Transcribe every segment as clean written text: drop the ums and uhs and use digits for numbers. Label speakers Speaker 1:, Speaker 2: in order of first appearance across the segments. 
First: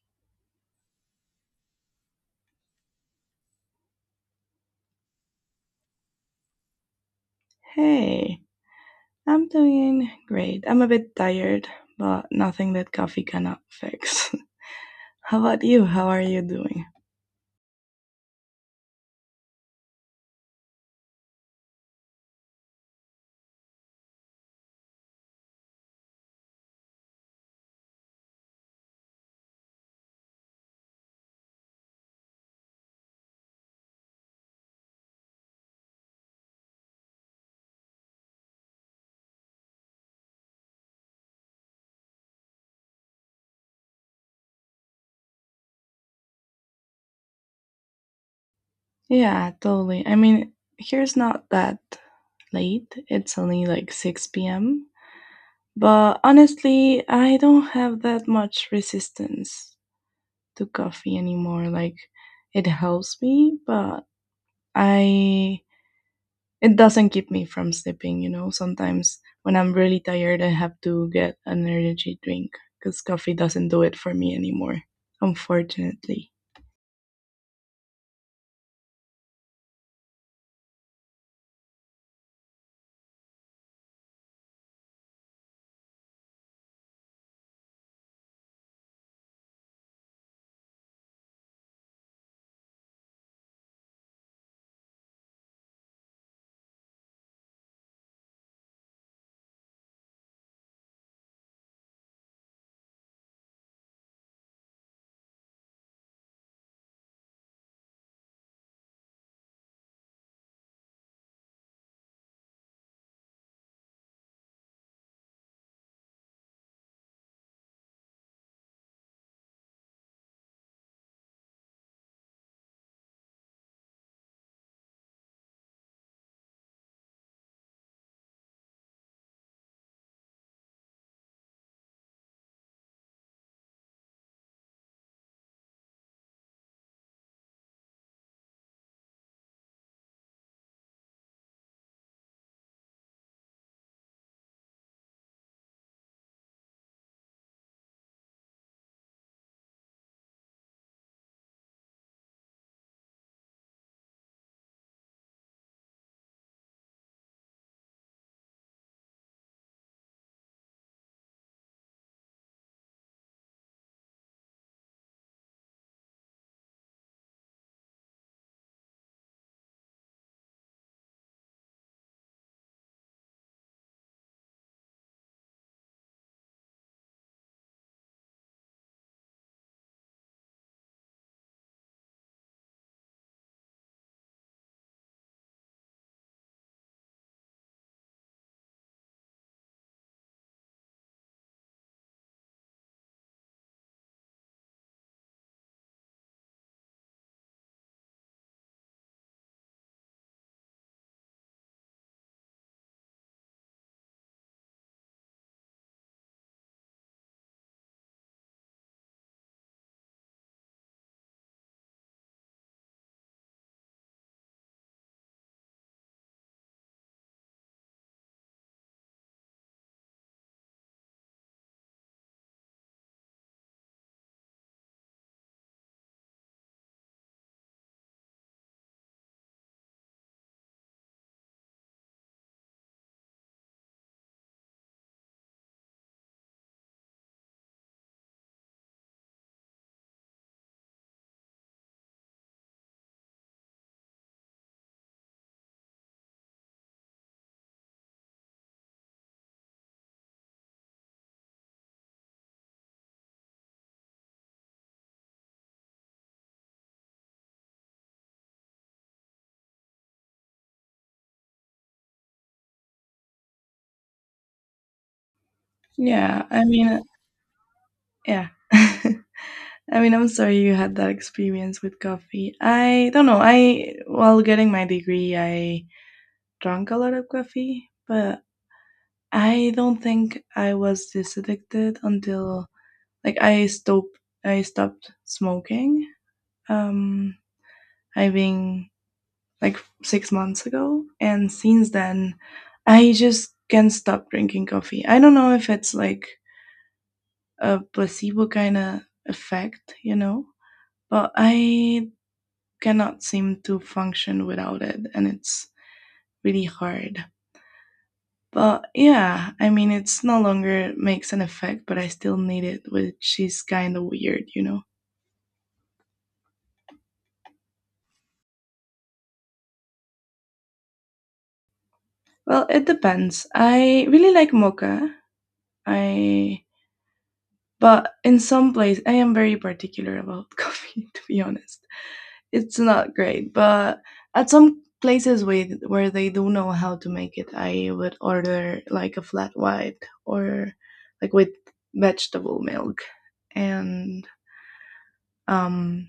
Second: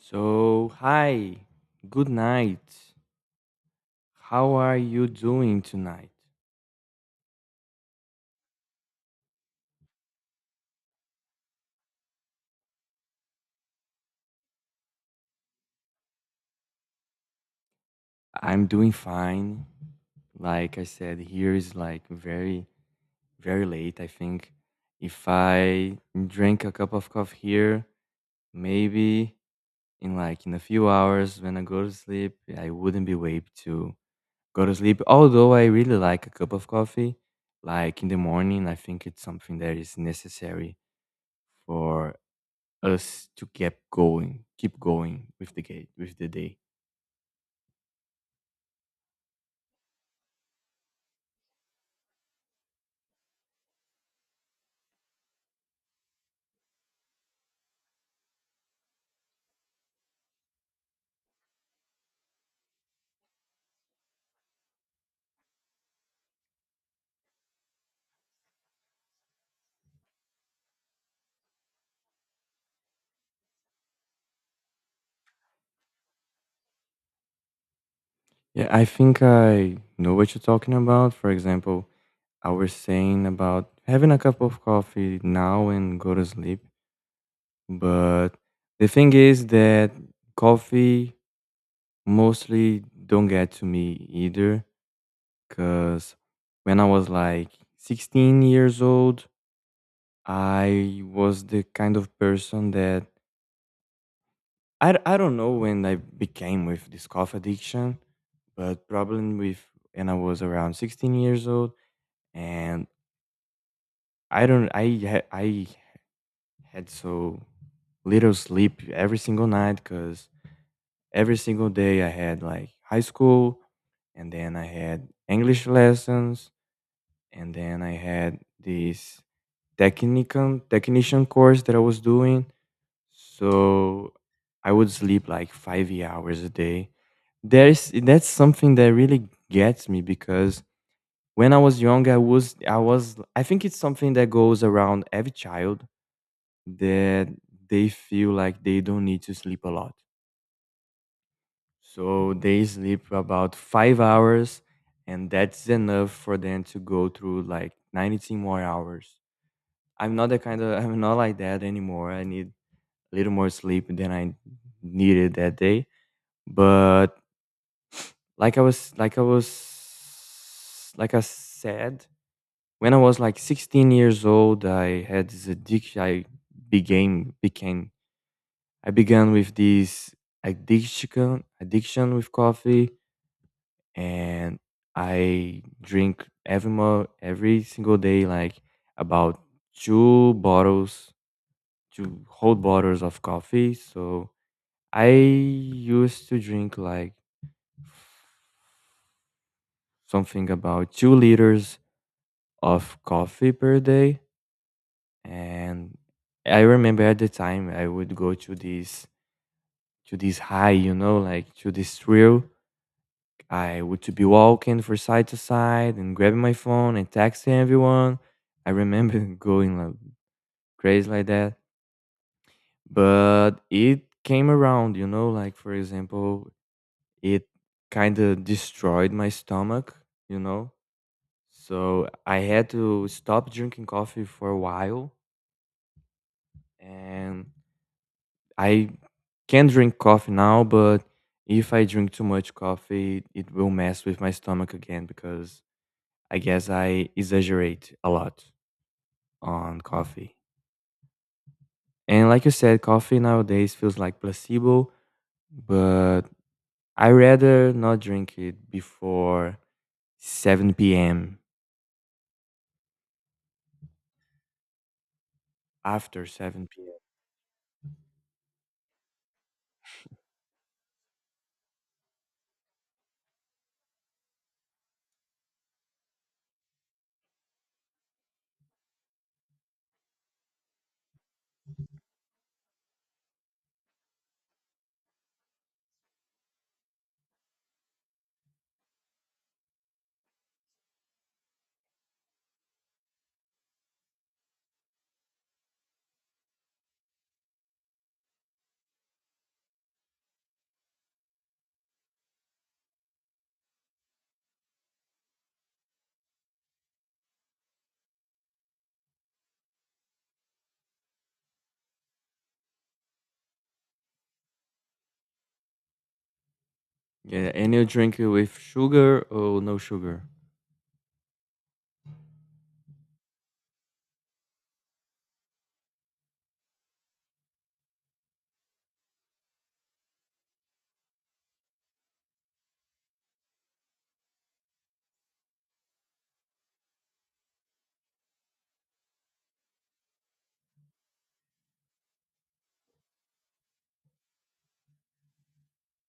Speaker 1: So, hi, good night. How are you doing tonight?
Speaker 2: Hey, I'm doing great. I'm a bit tired, but nothing that coffee cannot fix. How about you? How are you doing?
Speaker 1: I'm doing fine. Like I said, here is like very late. I think if I drink a cup of coffee here, maybe in a few hours when I go to sleep, I wouldn't be able to go to sleep. Although I really like a cup of coffee, like in the morning, I think it's something that is necessary for us to keep going with the gate, with the day.
Speaker 2: Yeah, totally. I mean, here's not that late. It's only like 6 p.m. But honestly, I don't have that much resistance to coffee anymore. Like, it helps me, but I it doesn't keep me from sleeping. Sometimes when I'm really tired I have to get an energy drink because coffee doesn't do it for me anymore unfortunately.
Speaker 1: Yeah, I think I know what you're talking about. For example, I was saying about having a cup of coffee now and go to sleep. But the thing is that coffee mostly don't get to me either. Because when I was like 16 years old, I was the kind of person that I don't know when I became with this coffee addiction, but probably with when I was around 16 years old, and I don't I ha- I had so little sleep every single night because every single day I had like high school, and then I had English lessons, and then I had this technical technician course that I was doing. So I would sleep like 5 hours a day. There's That's something that really gets me because when I was young I think it's something that goes around every child that they feel like they don't need to sleep a lot. So they sleep about 5 hours and that's enough for them to go through like 19 more hours. I'm not the kind of I'm not like that anymore. I need a little more sleep than I needed that day. But like I said, when I was like 16 years old, I had this addiction. Began became I began with this addiction with coffee, and I drink every single day like about two bottles, two whole bottles of coffee. So I used to drink like something about 2 liters of coffee per day. And I remember at the time I would go to this high, you know, like to this thrill. I would to be walking from side to side and grabbing my phone and texting everyone. I remember going like crazy like that. But it came around, you know, like for example, it kind of destroyed my stomach, you know. So I had to stop drinking coffee for a while, and I can drink coffee now, but if I drink too much coffee, it will mess with my stomach again because I guess I exaggerate a lot on coffee. And like you said, coffee nowadays feels like placebo, but I rather not drink it before 7 p.m. After
Speaker 2: yeah i
Speaker 1: 7 p.m.
Speaker 2: mean yeah I mean, I'm sorry you had that experience with coffee. I don't know, I while getting my degree I drank a lot of coffee, but I don't think I was this addicted until like I stopped smoking. Um, I think like 6 months ago, and since then, I just can't stop drinking coffee. I don't know if it's like a placebo kind of effect, you know, but I cannot seem to function without it, and it's really hard. But yeah, I mean, it's no longer makes an effect, but I still need it, which is kind of weird, you know.
Speaker 1: Yeah, and you drink it with sugar or no sugar?
Speaker 2: Well, it depends. I really like mocha. I but in some place I am very particular about coffee to be honest. It's not great, but at some places with where they do know how to make it, I would order like a flat white or like with vegetable milk and um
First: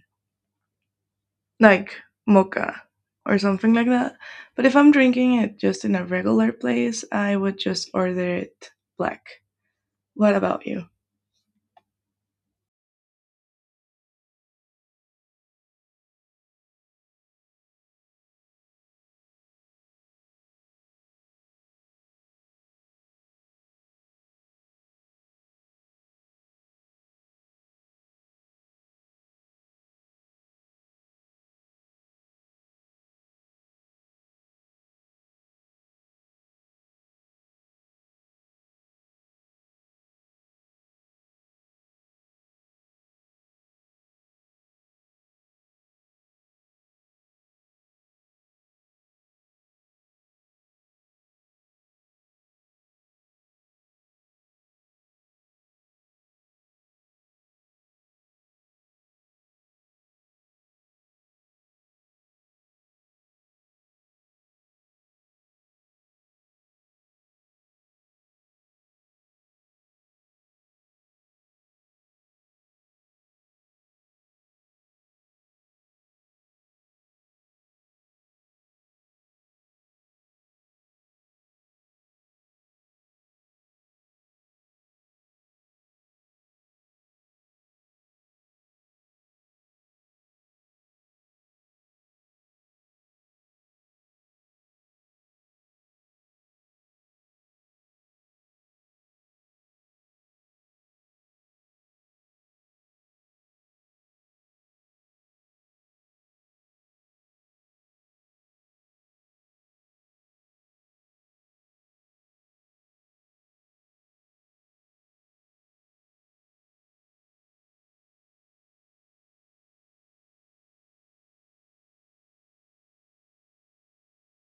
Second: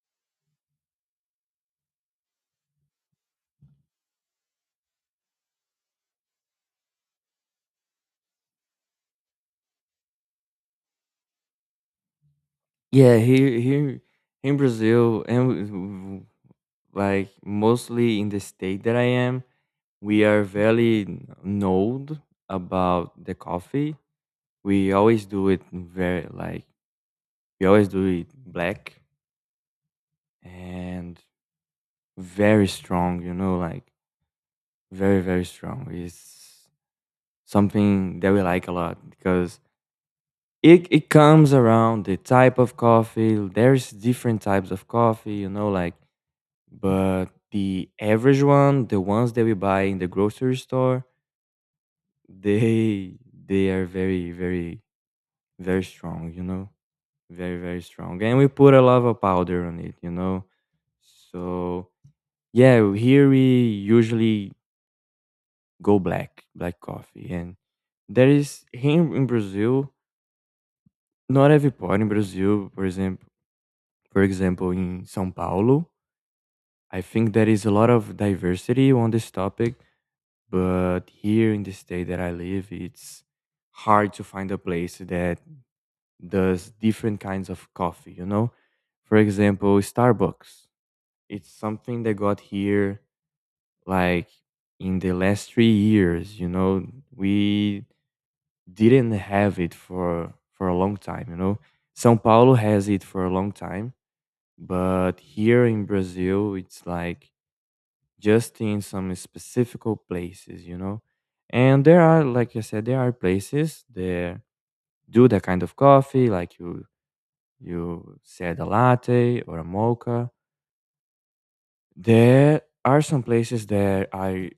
Speaker 2: like mocha or something like that. But if I'm drinking it just in a regular place, I would just order it black. What about you?
Speaker 1: Yeah, here in Brazil and like mostly in the state that I am, we are very knowed about the coffee. We always do it very like we always do it black and very strong, you know, like very strong. It's something that we like a lot because it comes around the type of coffee. There's different types of coffee, you know, like. But the average one, the ones that we buy in the grocery store, they they are very strong, you know? Very, very strong. And we put a lot of powder on it, you know? So yeah, here we usually go black, black coffee. And there is here in Brazil, not every part in Brazil, for example, in São Paulo, I think there is a lot of diversity on this topic. But here in the state that I live, it's hard to find a place that does different kinds of coffee, you know? For example, Starbucks. It's something that got here like in the last 3 years, you know? We didn't have it for a long time, you know? São Paulo has it for a long time, but here in Brazil, it's like just in some specific places, you know. And there are, like I said, there are places that do that kind of coffee, like you said, a latte or a mocha. There are some places that I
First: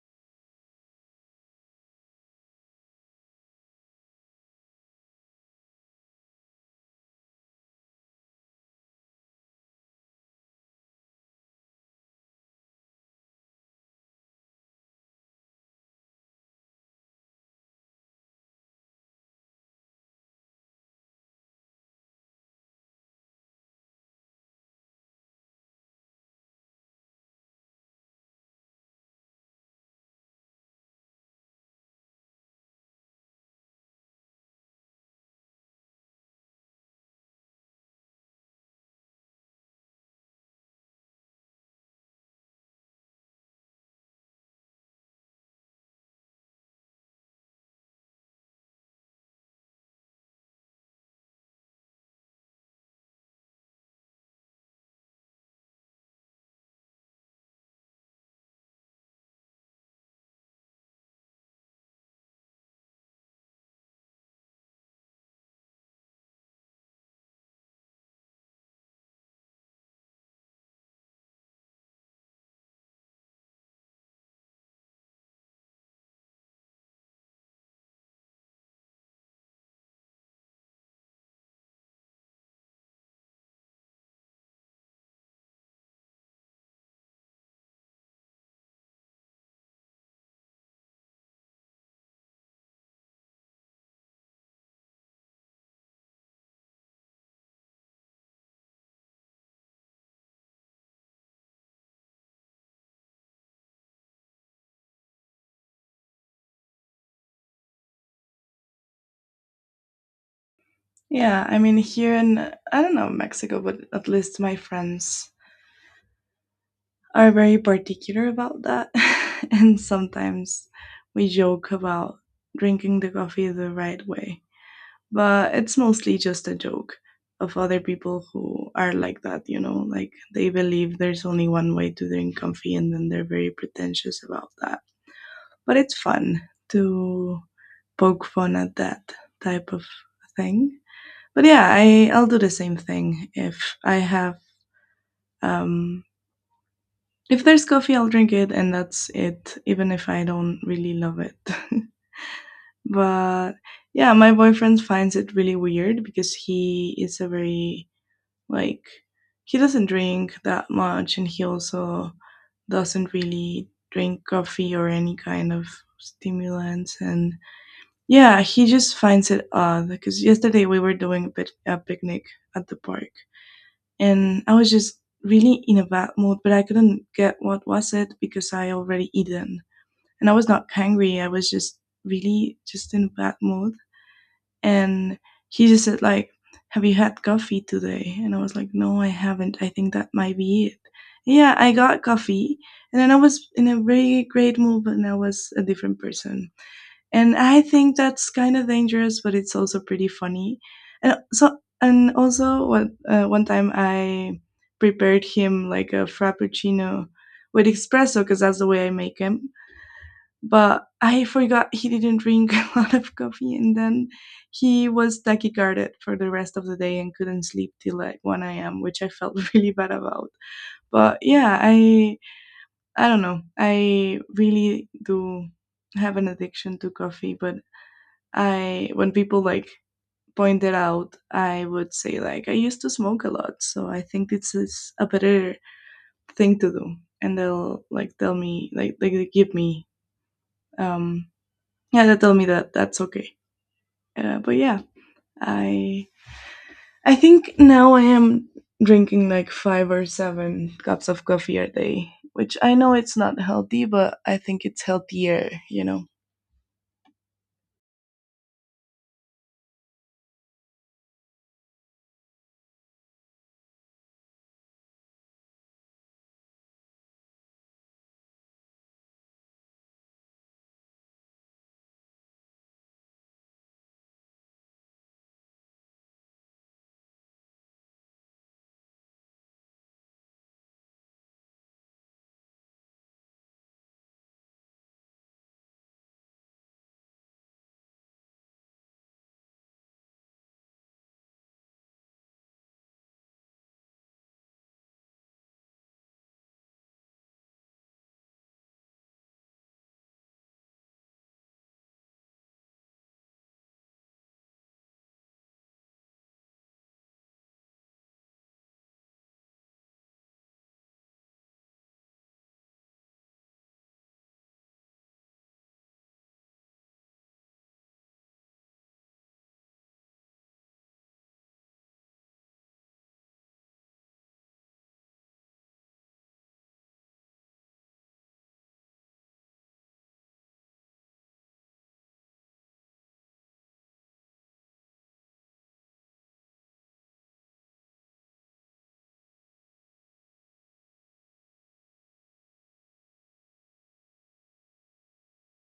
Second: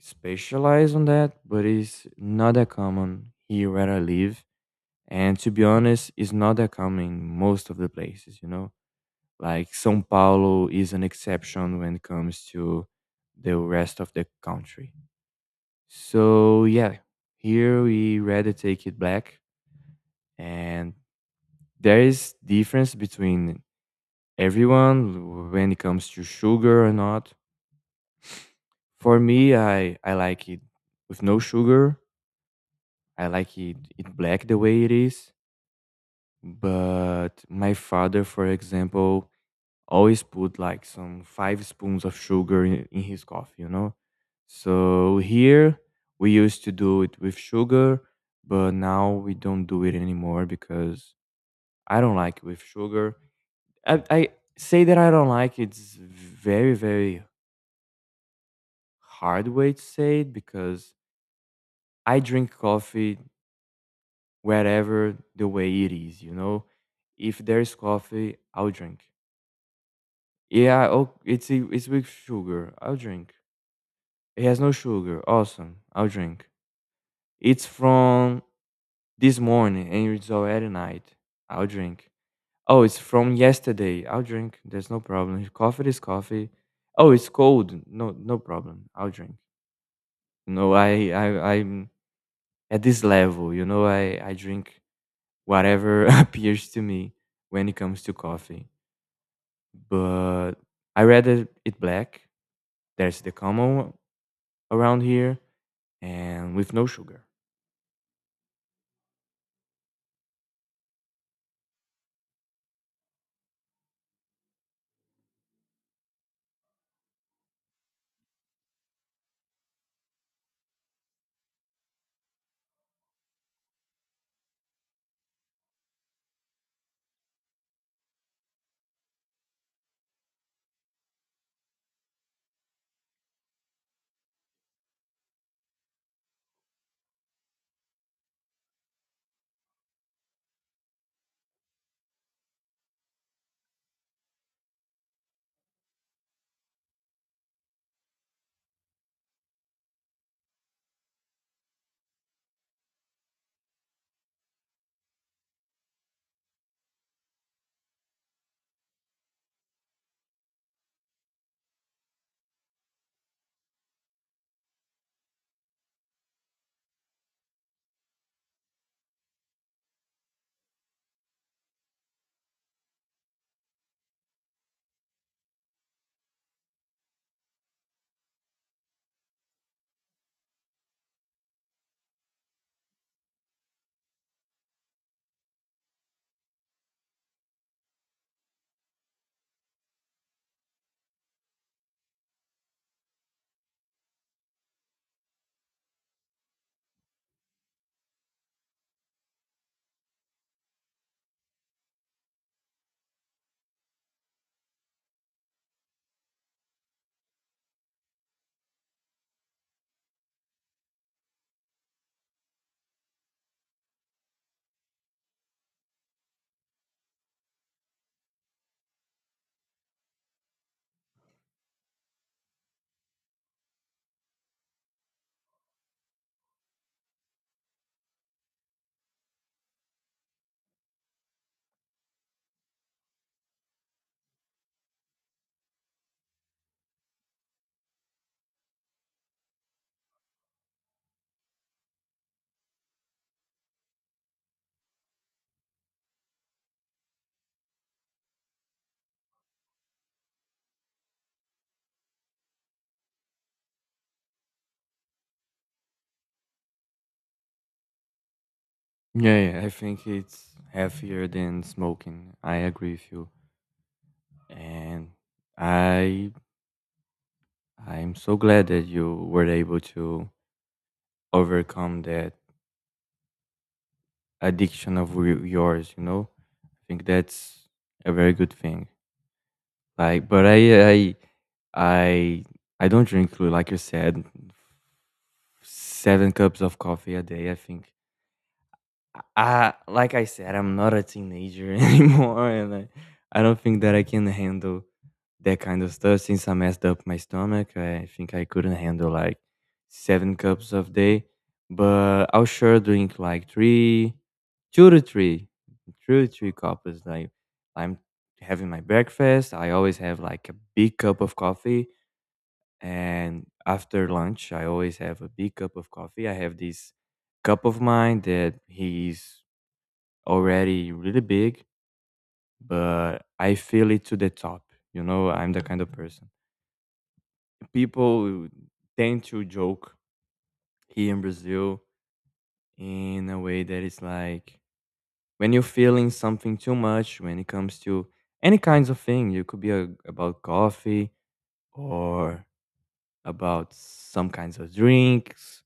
Speaker 1: specialize on that, but it's not that common here where I live. And to be honest, it's not that common in most of the places, you know. Like São Paulo is an exception when it comes to the rest of the country. So yeah, here we rather take it back, and there is difference between everyone when it comes to sugar or not. For me, I like it with no sugar. I like it black the way it is. But my father, for example, always put like some five spoons of sugar in his coffee, you know? So here we used to do it with sugar, but now we don't do it anymore because I don't like it with sugar. I say that I don't like, it's very, very hard way to say it because I drink coffee wherever the way it is, you know? If there's coffee, I'll drink. Yeah, oh, it's it's with sugar. I'll drink. It has no sugar. Awesome. I'll drink. It's from this morning and it's already night. I'll drink. Oh, it's from yesterday. I'll drink. There's no problem. Coffee is coffee. Oh, it's cold. No, no problem. I'll drink. No, I'm at this level. You know, I drink whatever appears to me when it comes to coffee. But I rather it black. There's the common around here and with no sugar.
Speaker 2: Yeah, I mean, here in, I don't know, Mexico, but at least my friends are very particular about that. And sometimes we joke about drinking the coffee the right way, but it's mostly just a joke of other people who are like that, you know, like they believe there's only one way to drink coffee and then they're very pretentious about that. But it's fun to poke fun at that type of thing. But yeah, I'll do the same thing if I have um if there's coffee I'll drink it and that's it even if I don't really love it. But yeah, my boyfriend finds it really weird because he is a very— Like, he doesn't drink that much, and he also doesn't really drink coffee or any kind of stimulants. And yeah, he just finds it odd because yesterday we were doing a, bit, a picnic at the park, and I was just really in a bad mood, but I couldn't get what was it because I already eaten. And I was not hungry, I was just really just in a bad mood and he just said like, have you had coffee today? And I was like, no I haven't, I think that might be it. Yeah, I got coffee and then I was in a very great mood and I was a different person and I think that's kind of dangerous but it's also pretty funny. And so and also what, one time I prepared him like a frappuccino with espresso because that's the way I make 'em, but I forgot he didn't drink a lot of coffee, and then he was tachycarded for the rest of the day and couldn't sleep till like 1 a.m., which I felt really bad about. But yeah, I don't know. I really do have an addiction to coffee, but I when people like point it out, I would say like I used to smoke a lot, so I think this is a better thing to do. And they'll like tell me like they give me um yeah they tell me that that's okay. But yeah, I I think now I am drinking like five or seven cups of coffee a day, which I know it's not healthy, but I think it's healthier, you know.
Speaker 1: Yeah, yeah, I think it's healthier than smoking. I agree with you, and I I'm so glad that you were able to overcome that addiction of yours. You know, I think that's a very good thing. Like, but I I don't drink like you said 7 cups of coffee a day. I think I like I said, I'm not a teenager anymore, and I don't think that I can handle that kind of stuff since I messed up my stomach. I think I couldn't handle like 7 cups of day, but I'll sure drink like three, two to three, two to three cups. Like I'm having my breakfast, I always have like a big cup of coffee, and after lunch, I always have a big cup of coffee. I have this cup of mine that he's already really big, but I feel it to the top. You know, I'm the kind of person. People tend to joke here in Brazil in a way that is like when you're feeling something too much, when it comes to any kinds of thing, you could be about coffee or about some kinds of drinks.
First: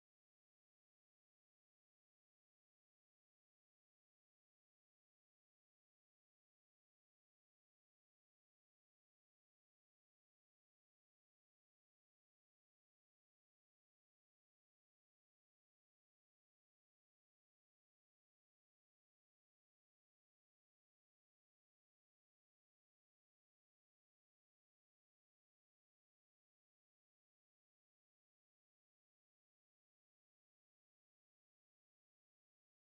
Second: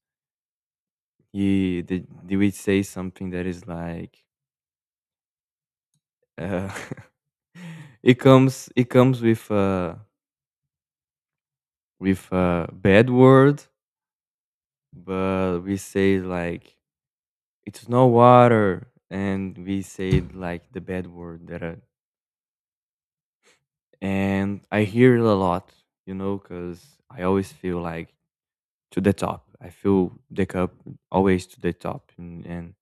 Speaker 1: They would say something that is like, uh, it comes with. With a bad word, but we say like it's no water, and we say like the bad word that. And I hear it a lot, you know, because I always feel like to the top. I feel the cup always to the top, and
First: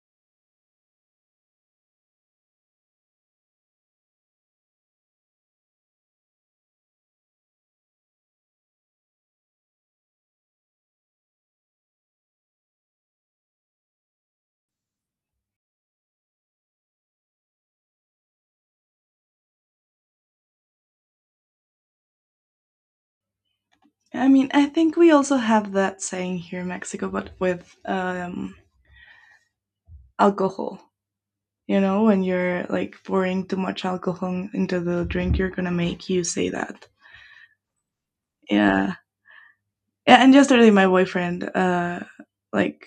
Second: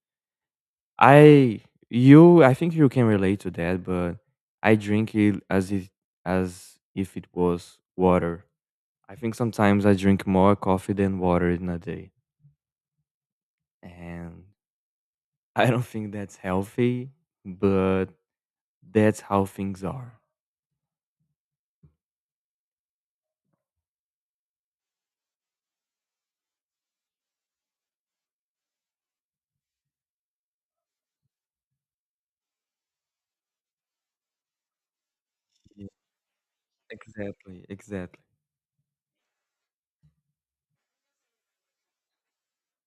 Speaker 1: I you, I think you can relate to that, but I drink it as if it was water. I think sometimes I drink more coffee than water in a day. And I don't think that's healthy, but that's how things are.
Speaker 2: I mean, I think we also have that saying here in Mexico, but with alcohol. You know, when you're like pouring too much alcohol into the drink you're gonna
Speaker 1: Yeah.
Speaker 2: make, you say that.
Speaker 1: Exactly, exactly.
Speaker 2: Yeah. Yeah, and yesterday my boyfriend like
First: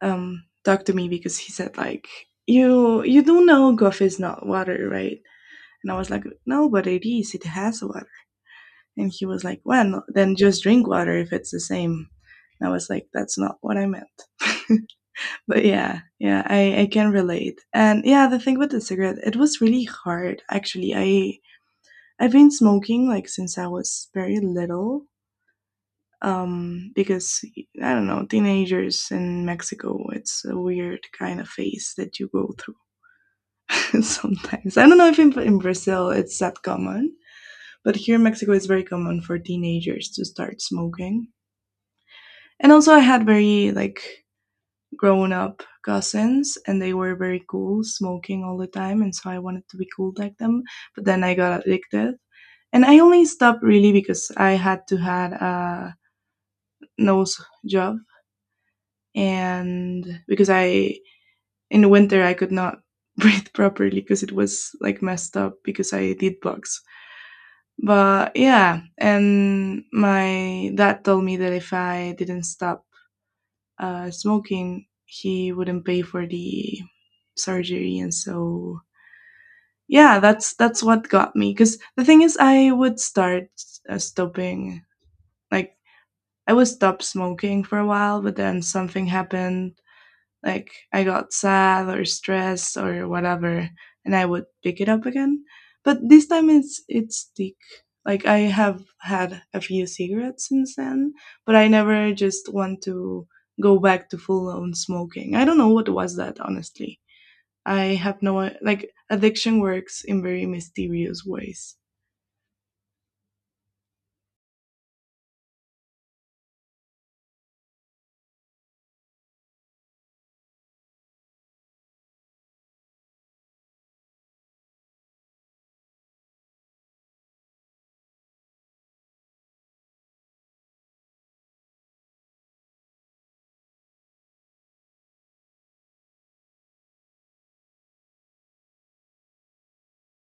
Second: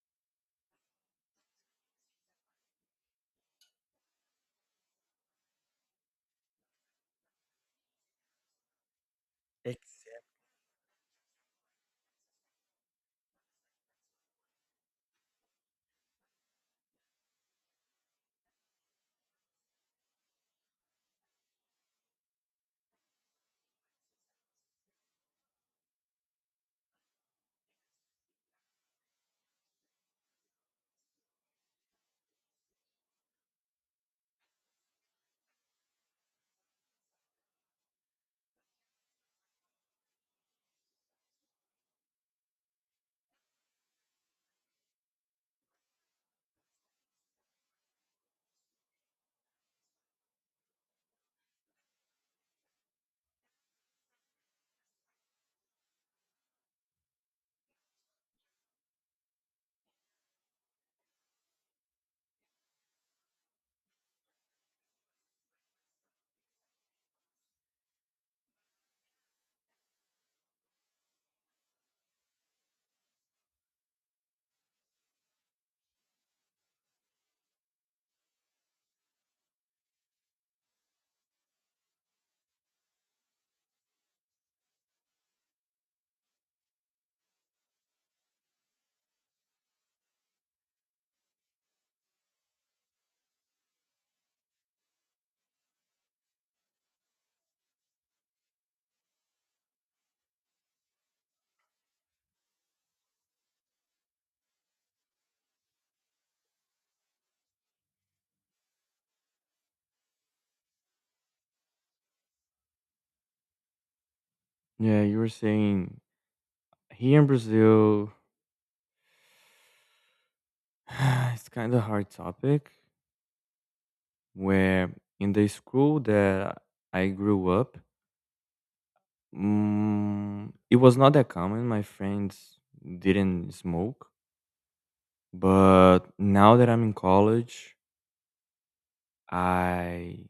Speaker 2: talked to me because he said like, you do know Guff is not water, right? And I was like, no, but it is, it has water. And he was like, well, no,
Speaker 1: Exactly.
Speaker 2: then just drink water if it's the same. And I was like, that's not what I meant. But yeah, yeah, I can relate. And yeah, the thing with the cigarette, it was really hard actually. I I've been smoking like since I was very little because I don't know, teenagers in Mexico, it's a weird kind of phase that you go through sometimes. I don't know if in, in Brazil it's that common, but here in Mexico, it's very common for teenagers to start smoking. And also, I had very like grown up cousins, and they were very cool, smoking all the time, and so I wanted to be cool like them. But then I got addicted. And I only stopped really because I had a nose job and because I in the winter I could not breathe properly because it was like messed up because I did bugs. But yeah, and my dad told me that if I didn't stop smoking, he wouldn't pay for the surgery, and so yeah, that's what got me. Because the thing is, I would start stopping, like I would stop smoking for a while, but then something happened like I got sad or stressed or whatever, and I would pick it up again. But this time it's thick. Like I have had a few cigarettes since then, but I never just want to go back to full on smoking. I don't know what was that honestly. I have no I- like addiction works in very mysterious ways.
Speaker 1: Yeah, you were saying here in Brazil, it's kind of hard topic where in the school that I grew up, mm, it was not that common. My friends didn't smoke, but now that I'm in college, I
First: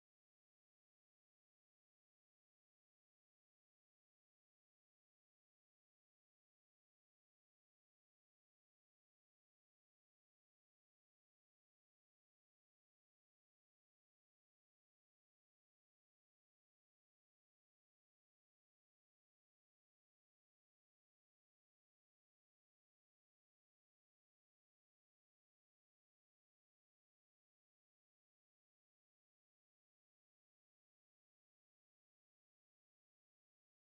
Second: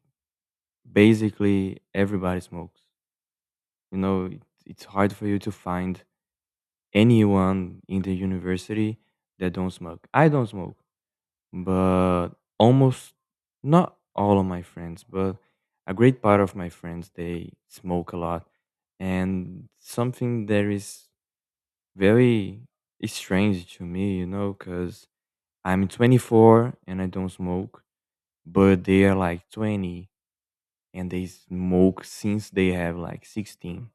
Speaker 1: basically everybody smokes. You know, it's hard for you to find anyone in the university that don't smoke. I don't smoke, but almost not all of my friends, but a great part of my friends they smoke a lot, and something that is very strange to me, you know, because I'm 24 and I don't smoke, but they are like 20 and they smoke since they have like 16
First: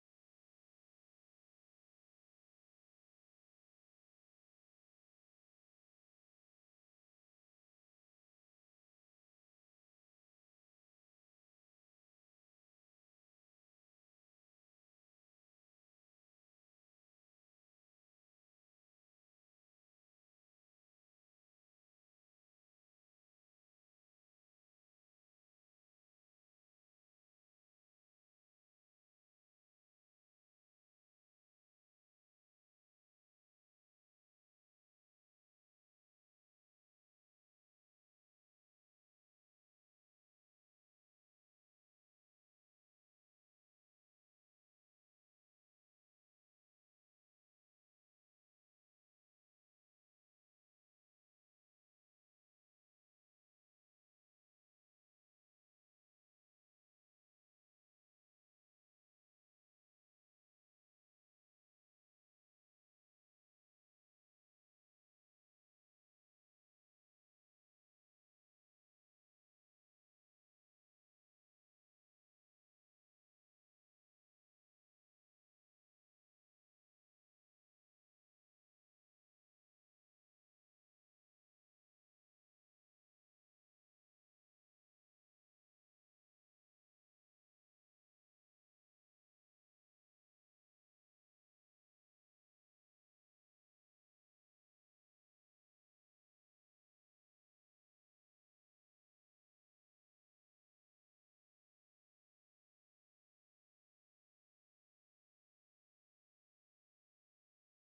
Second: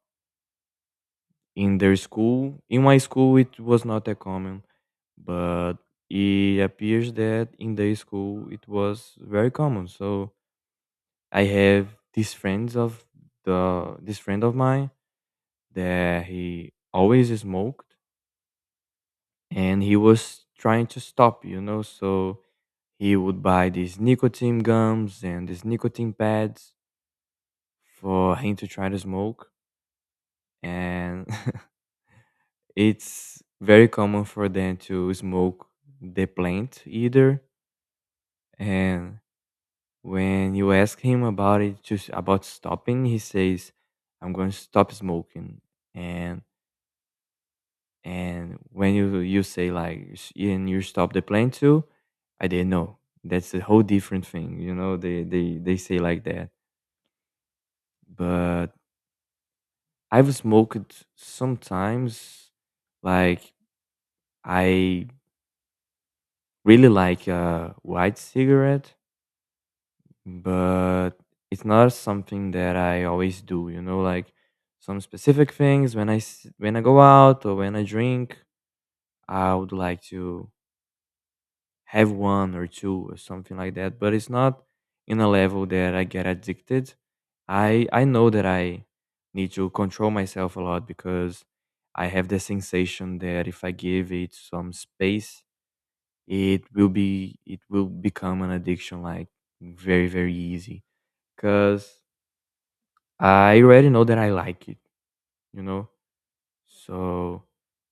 Speaker 1: in their school. In my school, it was not that common, but it appears that in their school it was very common. So I have these friends of the this friend of mine that he always smoked, and he was trying to stop, you know. So he would buy these nicotine gums and these nicotine pads for him to try to smoke, and it's very common for them to smoke the plant either. And when you ask him about it, just about stopping, he says, "I'm going to stop smoking." And and when you say like, "S-" "And you stop the plant too," I didn't know. That's a whole different thing, you know. They say like that, but I've smoked sometimes. Like I really like a white cigarette, but it's not something that I always do, you know, like some specific things when when I go out or when I drink, I would like to have one or two or something like that, but it's not in a level that I get addicted. I know that I need to control myself a lot because I have the sensation that if I give it some space, it will become an addiction like very easy because I already know that I like it, you know? So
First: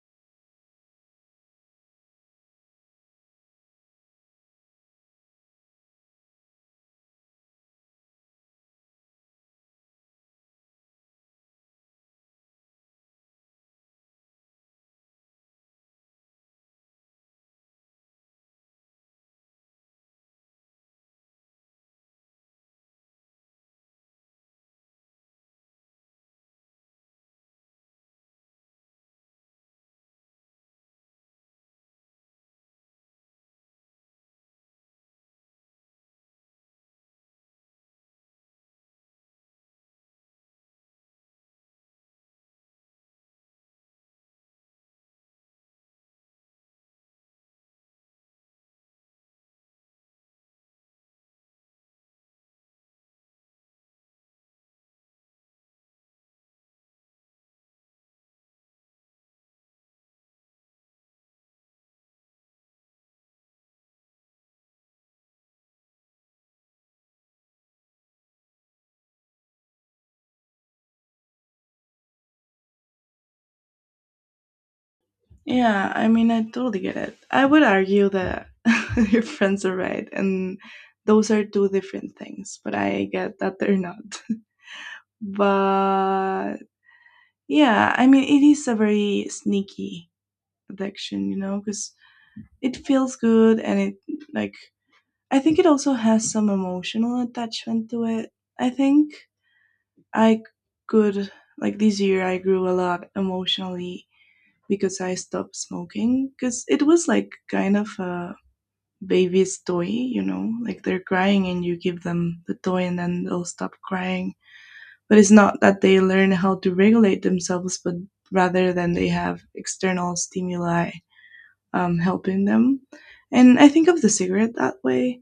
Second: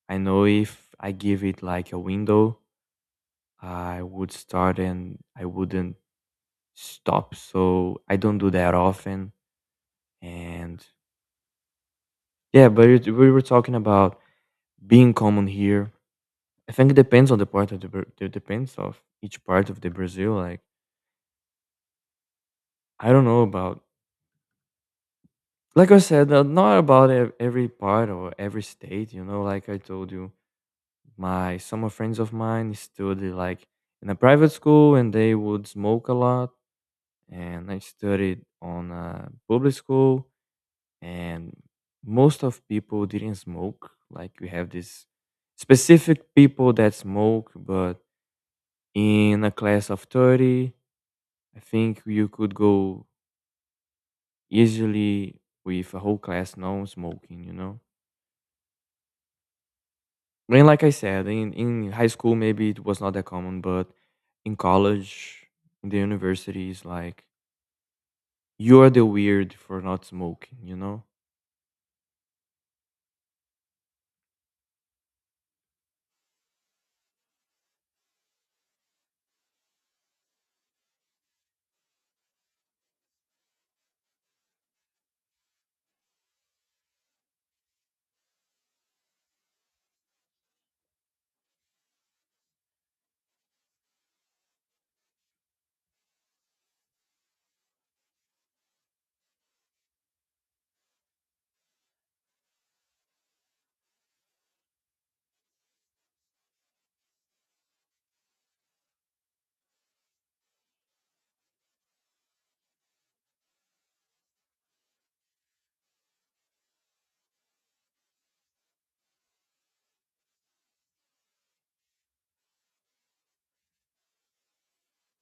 Speaker 1: I know if I give it like a window, I would start and I wouldn't stop. So I don't do that often. And yeah, but we were talking about being common here. I think it depends on the part of the it depends of each part of the Brazil. Like I don't know about like I said, not about every part or every state. You know, like I told you, My some of friends of mine studied like in a private school and they would smoke a lot, and I studied on a public school and most of people didn't smoke. Like we have this specific people that smoke, but in a class of 30, I think you could go easily with a whole class non-smoking, you know? I mean, like I said, in high school maybe it was not that common, but in college, in the universities, like you're the weird for not smoking, you know?
Speaker 2: Yeah, I mean I totally get it. I would argue that your friends are right and those are two different things, but I get that they're not. But yeah I mean it is a very sneaky addiction you know because it feels good and it like I think it also has some emotional attachment to it. I think i could like this year I grew a lot emotionally because I stopped smoking, because it was like kind of a baby's toy, you know, like they're crying and you give them the toy and then they'll stop crying, but it's not that they learn how to regulate themselves, but rather than they have external stimuli helping them. And I think of the cigarette that way.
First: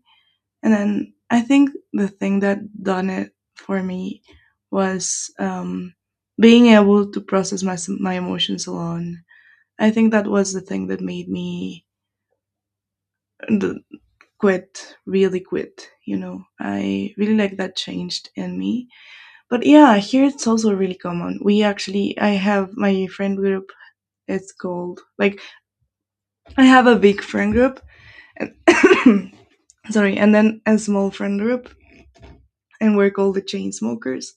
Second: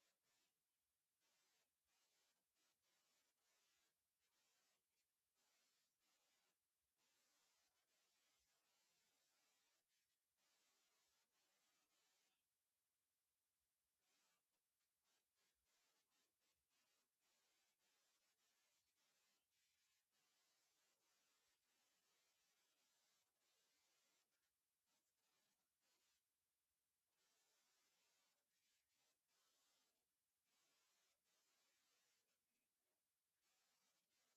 Speaker 2: And then I think the thing that done it for me was, being able to process my emotions alone. I think that was the thing that made me the- quit, really quit. You know, I really like that changed in me. But yeah, here it's also really common. We actually, I have my friend group. It's called like I have a big friend group, and sorry, and then a small friend group, and we're called the chain smokers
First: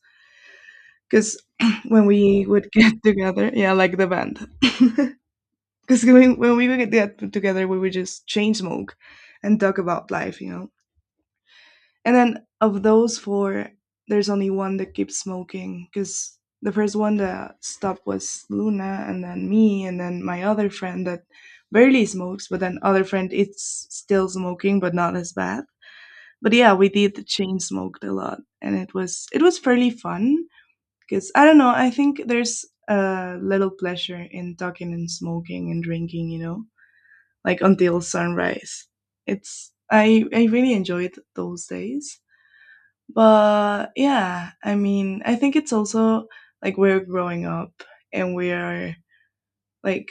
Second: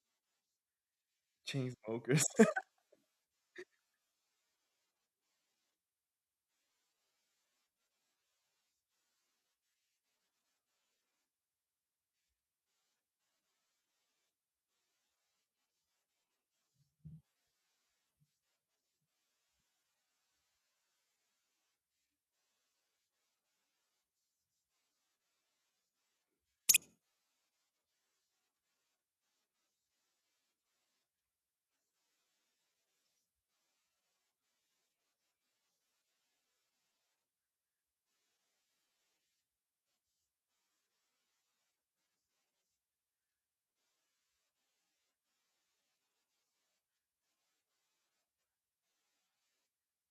Speaker 2: because
Speaker 1: Chain
Speaker 2: when
Speaker 1: smokers.
Speaker 2: we would get together, yeah, like the band, because when we would get together, we would just chain smoke and talk about life, you know. And then of those four, there's only one that keeps smoking because the first one that stopped was Luna, and then me, and then my other friend that barely smokes, but then other friend it's still smoking, but not as bad. But yeah, we did chain smoked a lot, and it was fairly fun because I don't know. I think there's a little pleasure in talking and smoking and drinking, you know, like until sunrise. It's I really enjoyed those days. But yeah, I mean, I think it's also like we're growing up and we're like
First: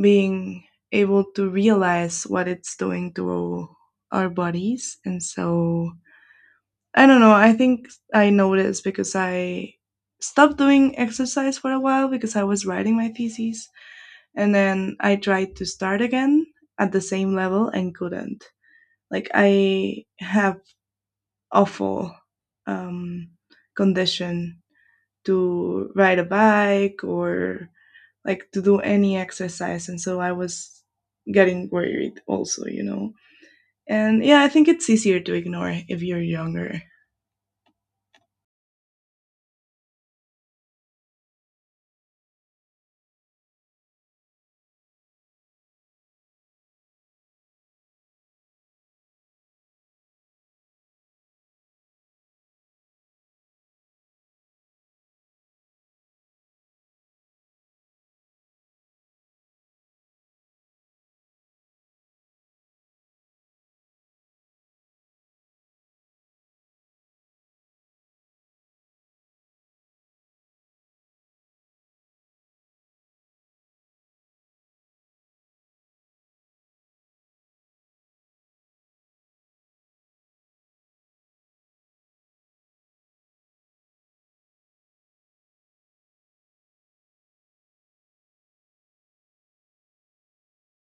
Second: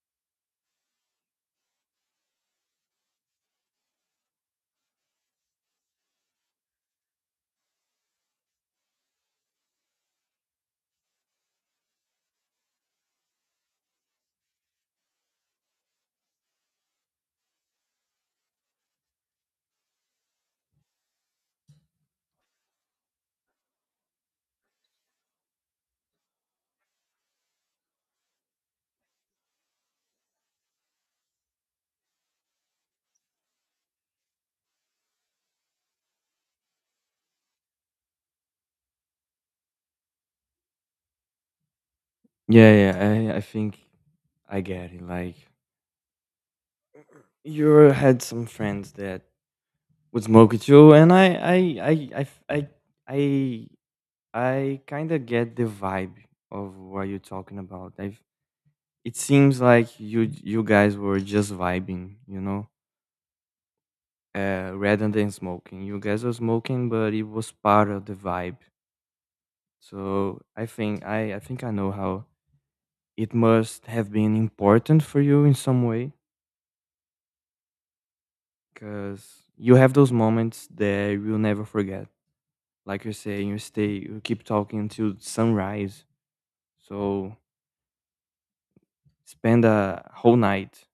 Speaker 2: being able to realize what it's doing to our bodies. And so I don't know, I think I noticed because I stopped doing exercise for a while because I was writing my thesis. And then I tried to start again at the same level and couldn't. Like, I have awful um, condition to ride a bike or like to do any exercise. And so I was getting worried also, you know. And yeah, I think it's easier to ignore if you're younger.
Speaker 1: Yeah, yeah. I think I get it. Like you had some friends that would smoke it too, and I I I I I I kind of get the vibe of what you're talking about. It seems like you guys were just vibing, you know. Rather than smoking. You guys were smoking, but it was part of the vibe. So I think I know how it must have been important for you in some way, because you have those moments that you'll never forget. Like you're saying, you keep talking until sunrise. So spend a whole night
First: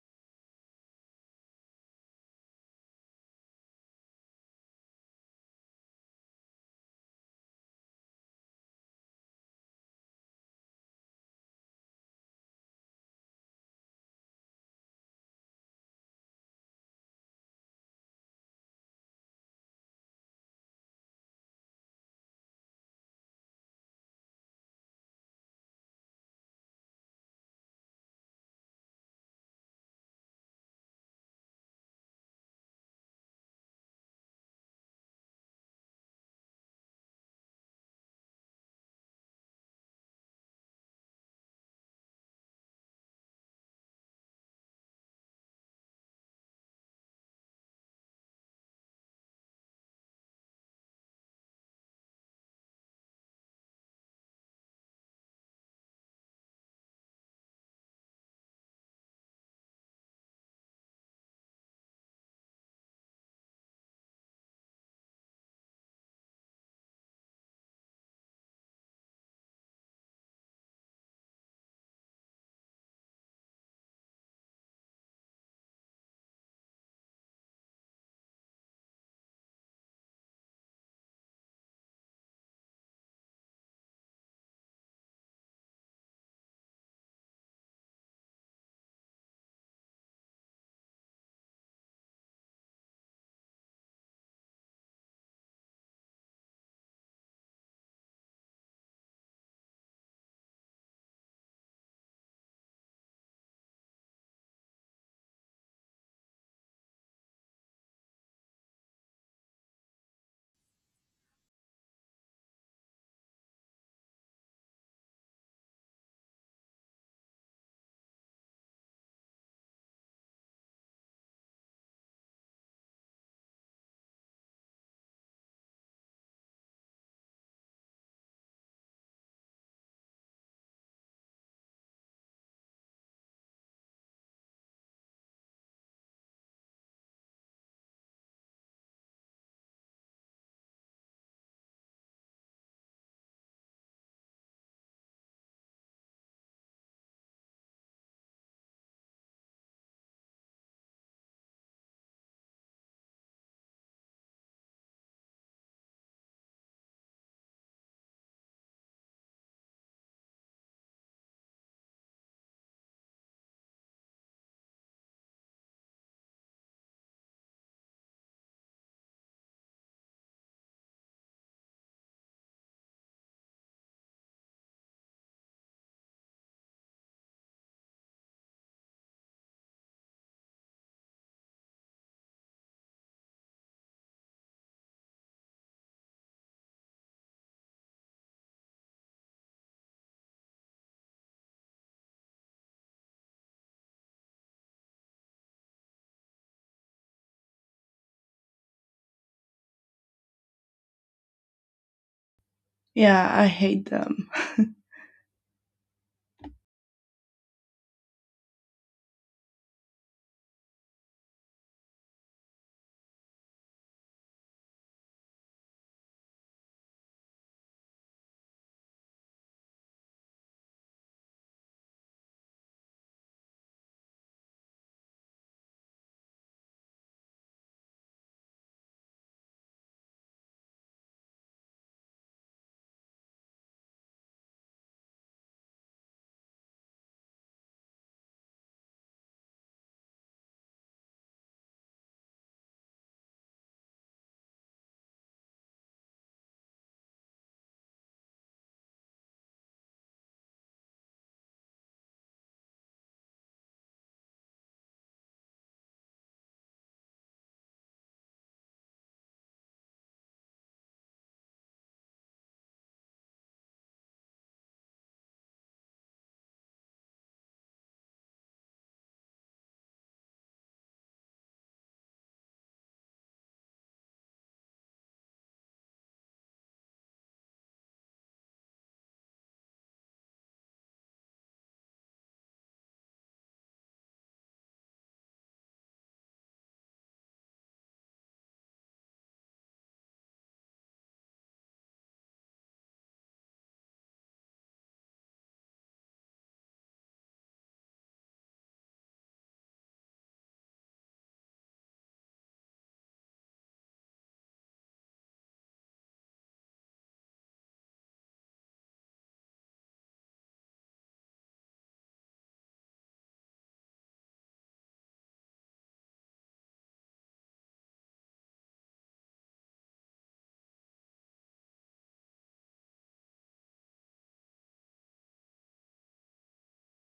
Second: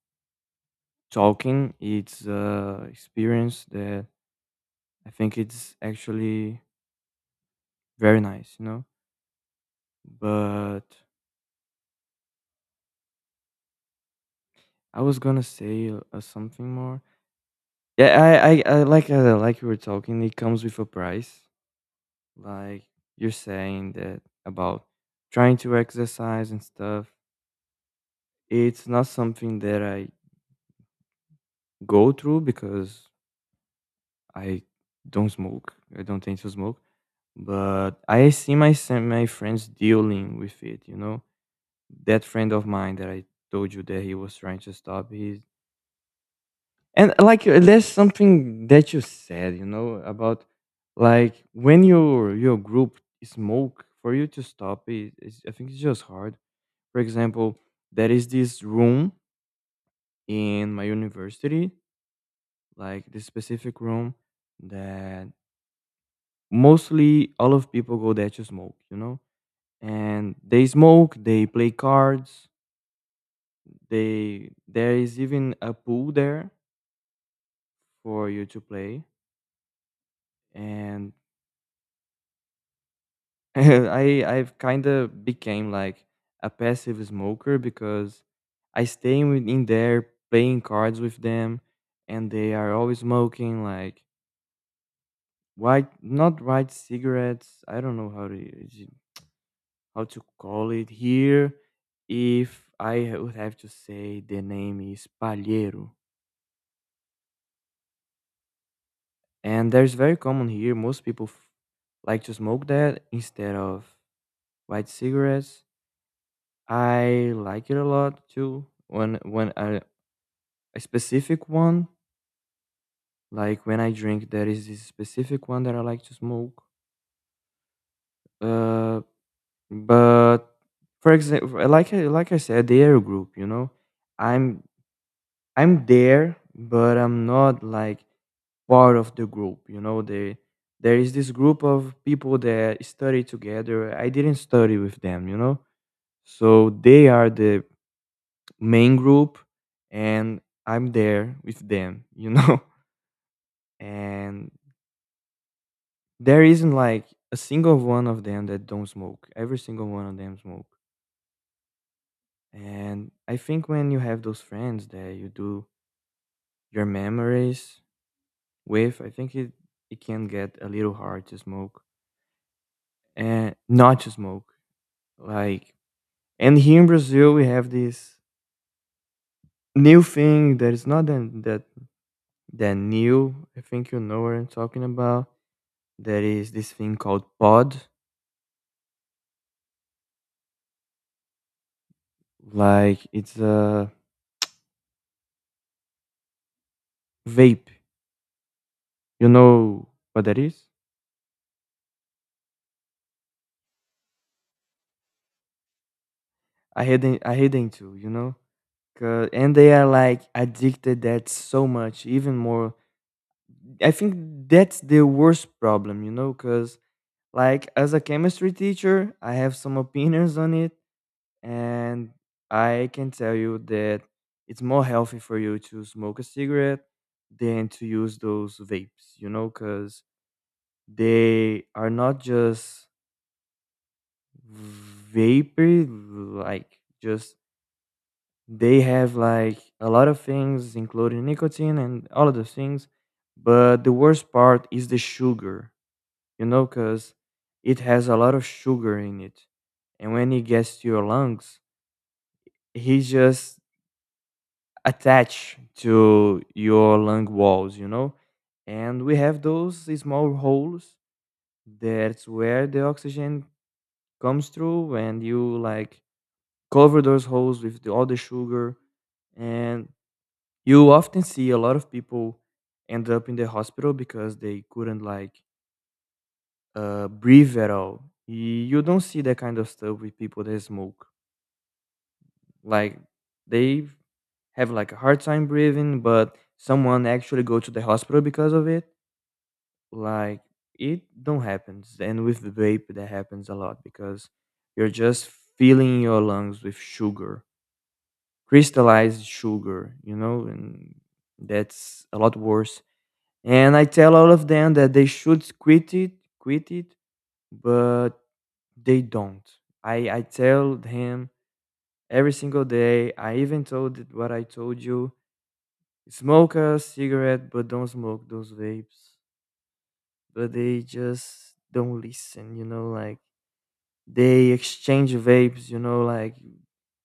Speaker 1: talking. It's a experience that I think it's actually very nice, you know. But I was gonna say something more. Yeah, I like you were talking. It comes with a price. Like you're saying that about trying to exercise and stuff. It's not something that I go through because I don't smoke. I don't tend to smoke. But I see my friends dealing with it. You know, that friend of mine that I told you that he was trying to stop. He And like there's something that you said, you know, about like when your group smoke for you to stop it, I think it's just hard. For example, there is this room in my university, like this specific room that mostly all of people go there to smoke, you know, and they smoke, they play cards, they there is even a pool there for you to play and I've kind of became like a passive smoker because I stay in there playing cards with them, and they are always smoking like white cigarettes. I don't know how how to call it here. If I would have to say the name is palheiro, and there's very common here. Most people like to smoke that instead of white cigarettes. I like it a lot too. A specific one, like when I drink, there is this specific one that I like to smoke. Uh, but for example, like I said, the air group, you know, I'm I'm there, but I'm not like part of the group. You know, they there is this group of people that study together. I didn't study with them, you know, so they are the main group and I'm there with them, you know? And there isn't like a single one of them that don't smoke. Every single one of them smoke. And I think when you have those friends that you do your memories with, it can get a little hard to smoke and not to smoke. Like, and here in Brazil, we have this new thing that is not that new. I think you know what I'm talking about. There is this thing called pod, like it's a vape. You know what that is?
Speaker 2: Yeah, I hate them.
Speaker 1: I hate them too, you know? 'Cause- and they are like addicted that so much, even more. I think that's the worst problem, you know? Because, like, as a chemistry teacher, I have some opinions on it, and I can tell you that it's more healthy for you to smoke a cigarette than to use those vapes, you know? Because they are not just vapor, like just they have like a lot of things, including nicotine and all of those things. But the worst part is the sugar, you know, because it has a lot of sugar in it. And when it gets to your lungs, he just attached to your lung walls, you know? And we have those small holes. That's where the oxygen comes through and you like cover those holes with all the sugar and you often see a lot of people end up in the hospital because they couldn't like breathe at all. You don't see that kind of stuff with people that smoke, like they have like a hard time breathing, but someone actually go to the hospital because of it, like it don't happens, and with the vape that happens a lot because you're just filling your lungs with sugar, crystallized sugar, you know, and that's a lot worse. And I tell all of them that they should quit it, but they don't. I tell him every single day. I even told it what I told you. Smoke a cigarette, but don't smoke those vapes. But they just don't listen, you know, like they exchange vapes, you know, like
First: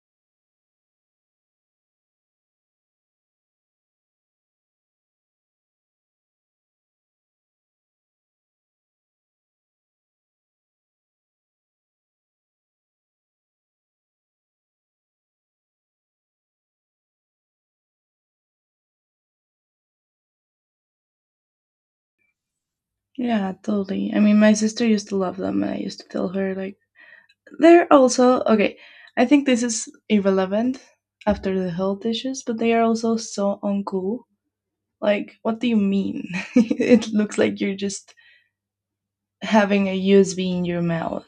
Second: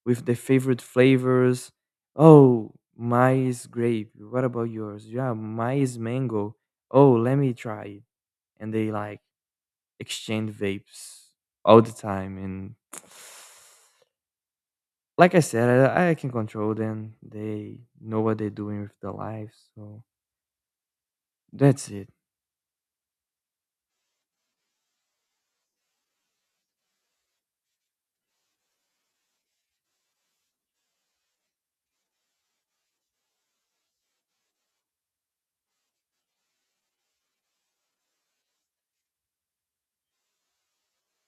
Speaker 1: with their favorite flavors. Oh, my is grape. What about yours? Yeah, my is mango. Oh, let me try it. And they like exchange vapes all the time. And like I said, I can control them. They know what they're doing with their lives. So that's it.
Speaker 2: Yeah, totally. I mean, my sister used to love them, and I used to tell her, like, they're also, okay, I think this is irrelevant after the health issues, but they are also so uncool. Like, what do you mean? It looks like you're just having a USB in your mouth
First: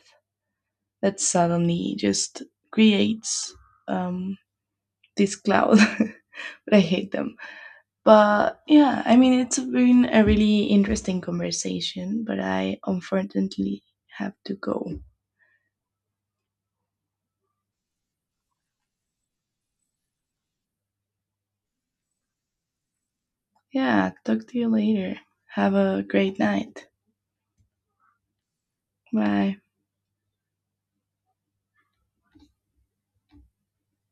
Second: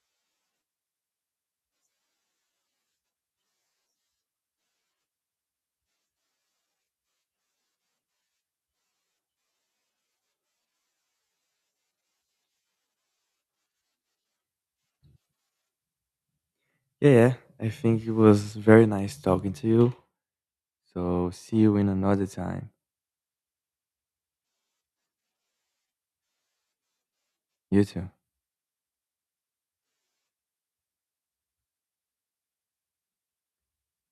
Speaker 2: that suddenly just creates um, this cloud. But I hate them. But yeah, I mean, it's been a really interesting conversation, but I unfortunately have to go.
Speaker 1: Yeah, I think it was very nice talking to you. So see you in another time.
Speaker 2: Yeah, talk to you later. Have a great night.
Speaker 1: You too.
Speaker 2: Bye.